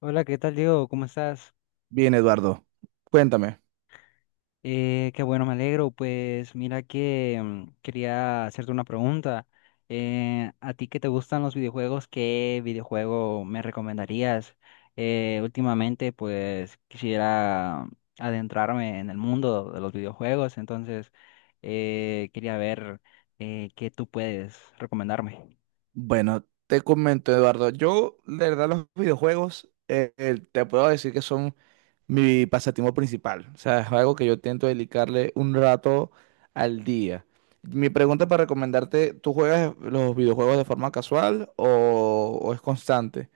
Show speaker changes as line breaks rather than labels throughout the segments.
Hola, ¿qué tal, Diego? ¿Cómo estás?
Bien, Eduardo, cuéntame.
Qué bueno, me alegro. Pues mira que quería hacerte una pregunta. ¿A ti que te gustan los videojuegos? ¿Qué videojuego me recomendarías? Últimamente, pues quisiera adentrarme en el mundo de los videojuegos, entonces quería ver qué tú puedes recomendarme.
Bueno, te comento, Eduardo, yo, la verdad, los videojuegos, te puedo decir que son mi pasatiempo principal. O sea, es algo que yo intento dedicarle un rato al día. Mi pregunta para recomendarte, ¿tú juegas los videojuegos de forma casual o es constante?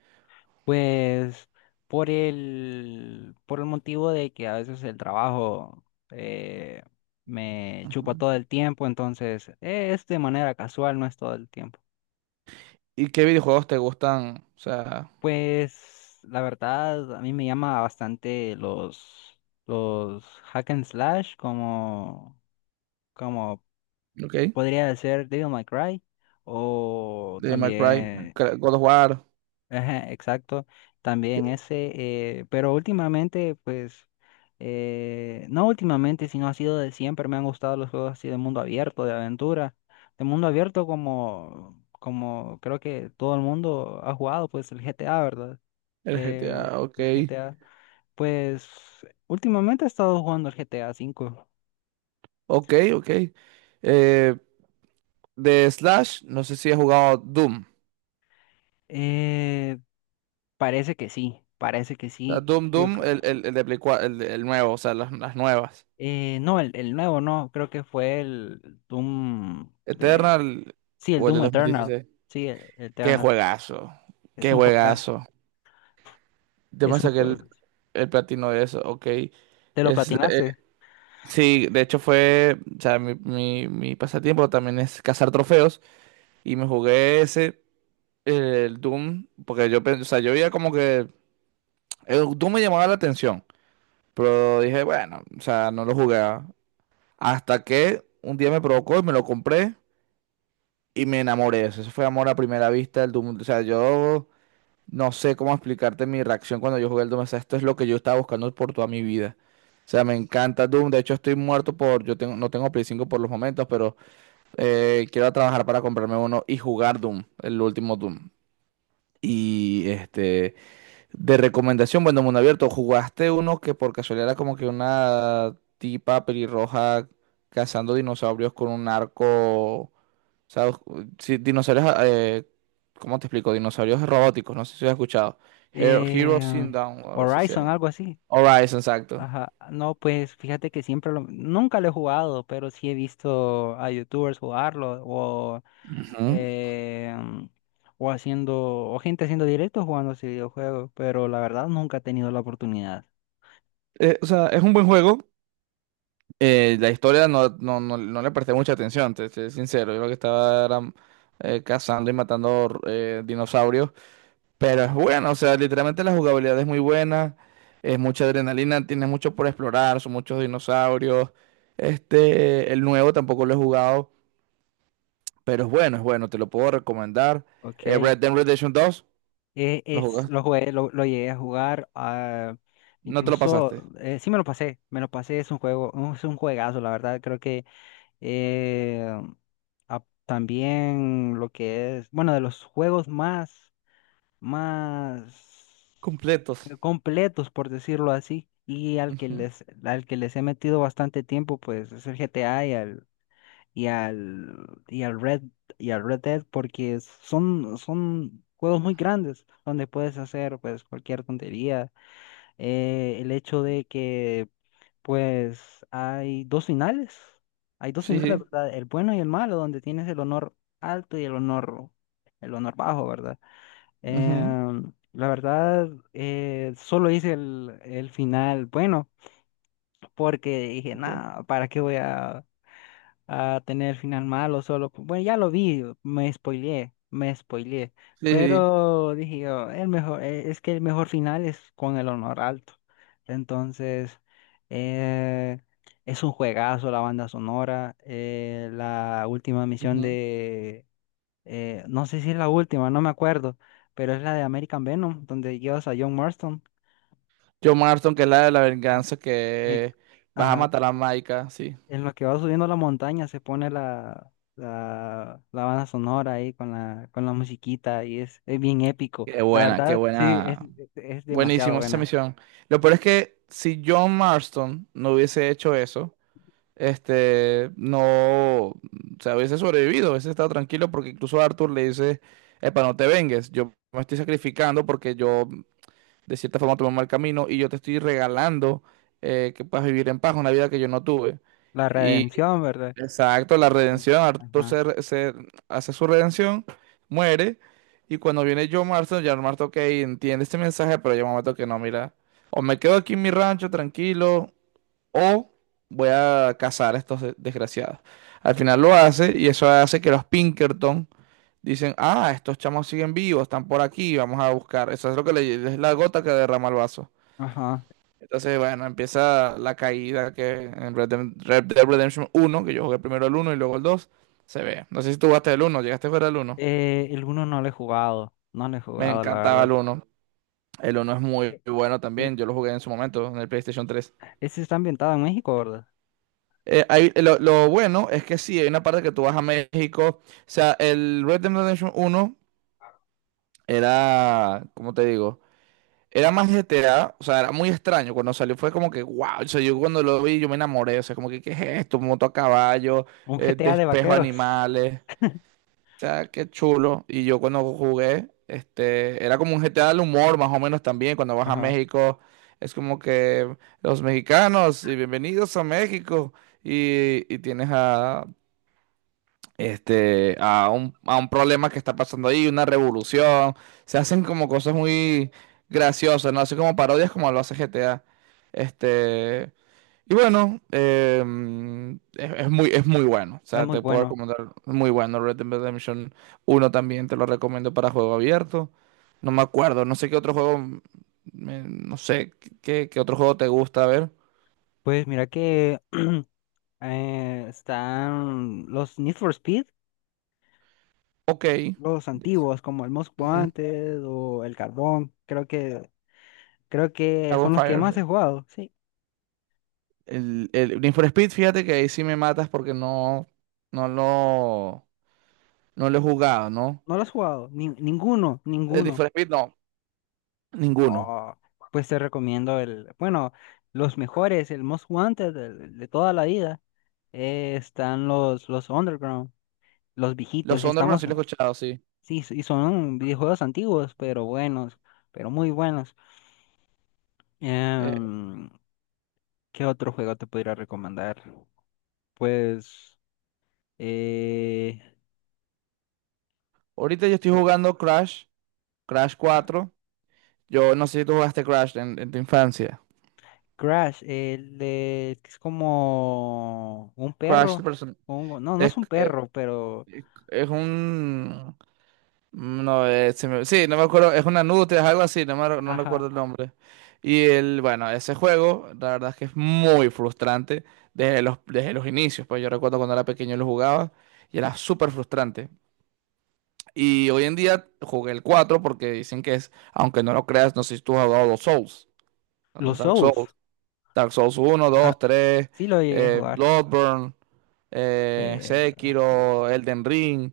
Pues por el motivo de que a veces el trabajo eh, me chupa
Ujú.
todo el tiempo, entonces es de manera casual, no es todo el tiempo.
¿Y qué videojuegos te gustan? O sea,
Pues la verdad, a mí me llama bastante los hack and slash, como
ok,
podría ser Devil May Cry, o
de Minecraft,
también.
God of War,
Ajá, exacto, también
que-
ese, pero últimamente, pues, no últimamente, sino ha sido de siempre, me han gustado los juegos así de mundo abierto, de aventura, de mundo abierto como, creo que todo el mundo ha jugado, pues el GTA, ¿verdad?
el
Eh,
GTA,
el
ok,
GTA, pues, últimamente he estado jugando el GTA 5.
ok, ok. Eh, De Slash, no sé si he jugado Doom.
Eh, Parece que sí, parece que
O sea,
sí,
Doom,
yo
Doom,
creo.
el de Play 4, el nuevo, o sea, las nuevas.
No, el nuevo no, creo que fue el Doom de...
Eternal
Sí, el
o el de
Doom
dos mil
Eternal.
dieciséis
Sí,
Qué
Eternal.
juegazo,
Es
qué
un juegazo,
juegazo. Yo me
es un
saqué
juego.
el platino de eso, ok.
¿Te lo
Es,
platinaste?
sí, de hecho fue, o sea, mi pasatiempo también es cazar trofeos y me jugué ese, el Doom, porque yo, o sea, yo veía como que el Doom me llamaba la atención, pero dije, bueno, o sea, no lo jugué. Hasta que un día me provocó y me lo compré y me enamoré. Eso fue amor a primera vista del Doom. O sea, yo no sé cómo explicarte mi reacción cuando yo jugué el Doom. O sea, esto es lo que yo estaba buscando por toda mi vida. O sea, me encanta Doom. De hecho, estoy muerto por... Yo tengo, no tengo Play 5 por los momentos, pero quiero trabajar para comprarme uno y jugar Doom, el último Doom. Y este... De recomendación, bueno, mundo abierto, ¿jugaste uno que por casualidad era como que una tipa pelirroja cazando dinosaurios con un arco? ¿Sabes? Sí, dinosaurios, ¿cómo te explico? Dinosaurios robóticos, no sé si has escuchado. Hero,
Eh,
Heroes in Down, o algo así se
Horizon,
llama.
algo así.
Horizon, exacto.
Ajá. No, pues fíjate que siempre lo... Nunca lo he jugado, pero sí he visto a youtubers jugarlo
Ujú.
eh, o haciendo... o gente haciendo directos jugando ese videojuego, pero la verdad nunca he tenido la oportunidad.
O sea, es un buen juego. La historia no le presté mucha atención, te soy sincero. Yo lo que estaba era, cazando y matando dinosaurios. Pero es buena, o sea, literalmente la jugabilidad es muy buena, es mucha adrenalina, tienes mucho por explorar, son muchos dinosaurios. Este, el nuevo tampoco lo he jugado, pero es bueno, te lo puedo recomendar.
Ok.
Red Dead Redemption dos. ¿Lo
Lo
jugaste?
jugué, lo llegué a jugar,
No te lo
incluso,
pasaste.
sí me lo pasé, es un juego, es un juegazo, la verdad, creo que eh, también lo que es, bueno, de los juegos más, más
Completos.
completos, por decirlo así, y
Ujú.
al que les he metido bastante tiempo, pues es el GTA y al, y al Red, y al Red Dead porque son juegos muy grandes donde puedes hacer pues cualquier tontería. El hecho de que pues hay dos finales,
Sí, sí.
¿verdad? El bueno y el malo, donde tienes el honor alto y el honor, bajo, ¿verdad?
Ujú.
La verdad, solo hice el final bueno porque dije,
Ok.
nada, ¿para qué voy a tener final malo solo? Bueno, ya lo vi, me spoileé, me spoileé.
Sí, sí.
Pero dije yo, el mejor, es que el mejor final es con el honor alto. Entonces, eh, es un juegazo la banda sonora. La última misión
Ujú.
de, no sé si es la última, no me acuerdo, pero es la de American Venom, donde llevas a John Marston.
Joe Marston, que es la de la
Ah,
venganza,
eh,
que vas a
ajá.
matar a Maika, sí.
En lo que va subiendo la montaña se pone la banda sonora ahí con con la musiquita y es bien épico.
Qué
La
buena, qué
verdad, sí,
buena.
es demasiado
Buenísimo esa
buena.
misión. Lo peor es que si John Marston no hubiese hecho eso, este, no, o sea, hubiese sobrevivido, hubiese estado tranquilo porque incluso Arthur le dice, epa, no te vengues, yo me estoy sacrificando porque yo de cierta forma tomé un mal camino y yo te estoy regalando que puedas vivir en paz una vida que yo no tuve.
La
Y
redención, ¿verdad?
Exacto, la
Como-
redención, Arthur
Ajá,
se, se hace su redención, muere, y cuando viene John Marston, John Marston, ok, entiende este mensaje, pero llega un momento que no, mira, o me quedo aquí en mi rancho tranquilo, o voy a cazar a estos desgraciados. Al final lo hace, y eso hace que los Pinkerton dicen, ah, estos chamos siguen vivos, están por aquí, vamos a buscar. Eso es lo que le, es la gota que derrama el vaso.
ajá.
Entonces, bueno, empieza la caída que en Red Dead Redemption uno, que yo jugué primero el uno y luego el dos, se ve. No sé si tú jugaste el uno, llegaste a jugar el uno.
El uno no lo he jugado,
Me
la
encantaba
verdad.
el uno. El uno es muy
Eh,
bueno
eh,
también, yo lo jugué en su momento, en el PlayStation 3.
Ese está ambientado en México, ¿verdad?
Lo bueno es que sí, hay una parte que tú vas a México. O sea, el Red Dead Redemption uno era, ¿cómo te digo? Era más GTA, o sea, era muy extraño. Cuando salió fue como que, wow, o sea, yo cuando lo vi yo me enamoré, o sea, como que, ¿qué es esto? Moto a caballo,
Un GTA de
despejo
vaqueros.
animales, o sea, qué chulo. Y yo cuando jugué, este, era como un GTA del humor, más o menos también, cuando vas a
Ajá,
México, es como que los mexicanos, y bienvenidos a México, y tienes a, este, a un problema que está pasando ahí, una revolución. Se hacen como cosas muy graciosas, ¿no? Así como parodias como lo hace GTA. Este, y bueno, em, es muy bueno. O
es
sea,
muy
te puedo
bueno.
recomendar, muy bueno. Red Dead Redemption uno también te lo recomiendo para juego abierto. No me acuerdo, no sé qué otro juego, no sé qué, qué otro juego te gusta, a ver.
Pues mira que están los Need for Speed,
Ok.
los
Yes.
antiguos, como el Most
Ujú.
Wanted o el Carbón, creo que
Dragon
son los que más he
Fire.
jugado, sí.
El Need for Speed, fíjate que ahí sí me matas porque no, no lo, no lo he jugado, ¿no?
No los has jugado, ninguno,
El Need
ninguno.
for Speed, no, ninguno.
Oh, pues te recomiendo bueno, los mejores, el Most Wanted de toda la vida, están los Underground, los viejitos,
Los
y
Underground
estamos,
sí lo he escuchado, sí.
sí, y son videojuegos antiguos, pero buenos, pero muy buenos.
Eh,
Em, ¿Qué otro juego te podría recomendar? Pues, eh,
ahorita yo estoy jugando Crash, Crash 4. Yo no sé si tú jugaste Crash en tu infancia.
Crash, que es como un
Crash el
perro.
person-
Pongo. No, no
es,
es un
eh,
perro, pero.
es un, no, sí, no me acuerdo, es una nutria, es algo así, no
Ajá.
recuerdo el nombre. Y el, bueno, ese juego, la verdad es que es muy frustrante desde los inicios, pues yo recuerdo cuando era pequeño lo jugaba y era súper frustrante. Y hoy en día jugué el 4 porque dicen que es, aunque no lo creas, no sé si tú has jugado los Souls, los
Los
Dark
Souls.
Souls, Dark Souls uno
Ah,
dos tres
sí lo llegué a jugar.
Bloodborne,
Eh,
Sekiro, Elden Ring,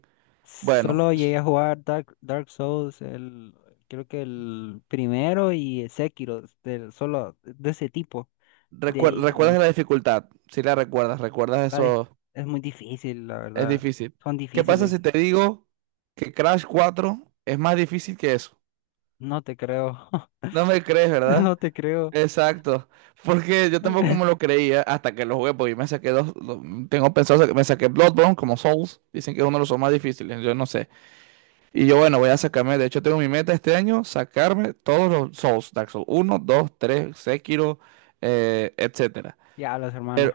bueno.
Solo llegué a jugar Dark Souls, creo que el primero y el Sekiro, solo de ese tipo. De ahí ya no.
¿Recuerdas la dificultad? Si la recuerdas, recuerdas
La di-
eso,
es muy difícil, la
es
verdad.
difícil.
Son
¿Qué pasa
difíciles.
si te digo que Crash 4 es más difícil que eso?
No te creo.
No me crees, ¿verdad?
No te creo.
Exacto. Porque yo tampoco me lo creía hasta que lo jugué, porque yo me saqué dos, tengo pensado, que me saqué Bloodborne como Souls, dicen que es uno de los más difíciles, yo no sé. Y yo bueno, voy a sacarme, de hecho tengo mi meta este año, sacarme todos los Souls, Dark Souls 1, 2, 3 Sekiro, etcétera.
Ya, los hermanos.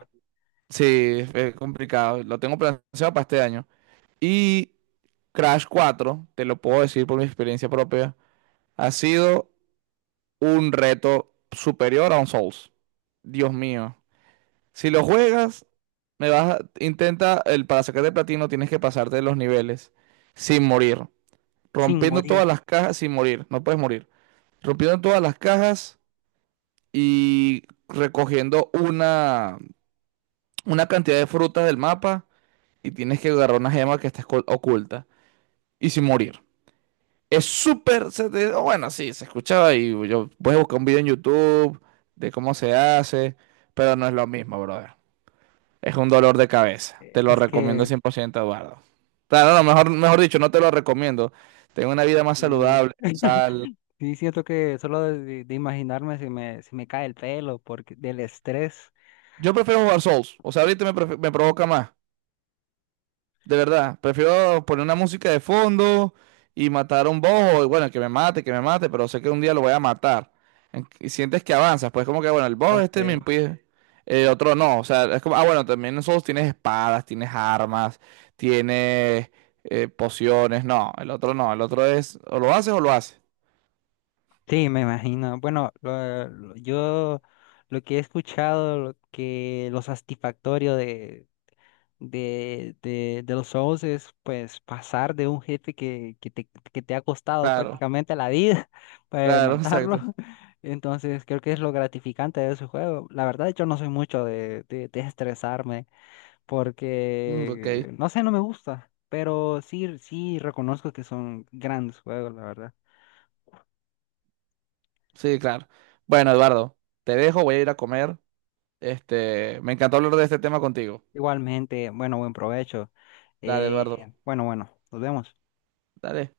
Sí, es complicado. Lo tengo planeado para este año. Y Crash 4 te lo puedo decir por mi experiencia propia, ha sido un reto superior a un Souls. Dios mío. Si lo juegas, intenta, el para sacar de platino tienes que pasarte los niveles sin morir,
Sin
rompiendo todas
morir.
las cajas sin morir, no puedes morir. Rompiendo todas las cajas y recogiendo una cantidad de frutas del mapa y tienes que agarrar una gema que está oculta y sin morir. Es súper. O bueno, sí, se escuchaba y yo, puedes buscar un video en YouTube de cómo se hace, pero no es lo mismo, brother. Es un dolor de cabeza. Te lo
Es
recomiendo
que
100%, Eduardo. Claro, no, mejor, mejor dicho, no te lo recomiendo. Tengo una vida más
mm,
saludable, sal.
sí siento que solo de imaginarme si si me cae el pelo porque del estrés.
Yo prefiero jugar Souls. O sea, ahorita me, me provoca más. De verdad, prefiero poner una música de fondo y matar a un boss, o bueno, que me mate, pero sé que un día lo voy a matar. Y sientes que avanzas, pues como que, bueno, el boss este me
Ok.
impide, el otro no, o sea, es como, ah, bueno, también nosotros tienes espadas, tienes armas, tienes pociones, no, el otro no, el otro es, o lo haces o lo haces.
Sí, me imagino. Bueno, yo lo que he escuchado, lo satisfactorio de, los shows es pues pasar de un jefe que te ha costado
Claro,
prácticamente la vida para
claro,
matarlo.
exacto.
Entonces creo que es lo gratificante de ese juego. La verdad, yo no soy mucho de, de estresarme,
Mm, ok,
porque, no sé, no me gusta, pero sí, sí reconozco que son grandes juegos, la verdad.
sí, claro. Bueno, Eduardo, te dejo, voy a ir a comer. Este, me encantó hablar de este tema contigo.
Igualmente, bueno, buen provecho.
Dale, Eduardo,
Bueno, nos vemos.
dale.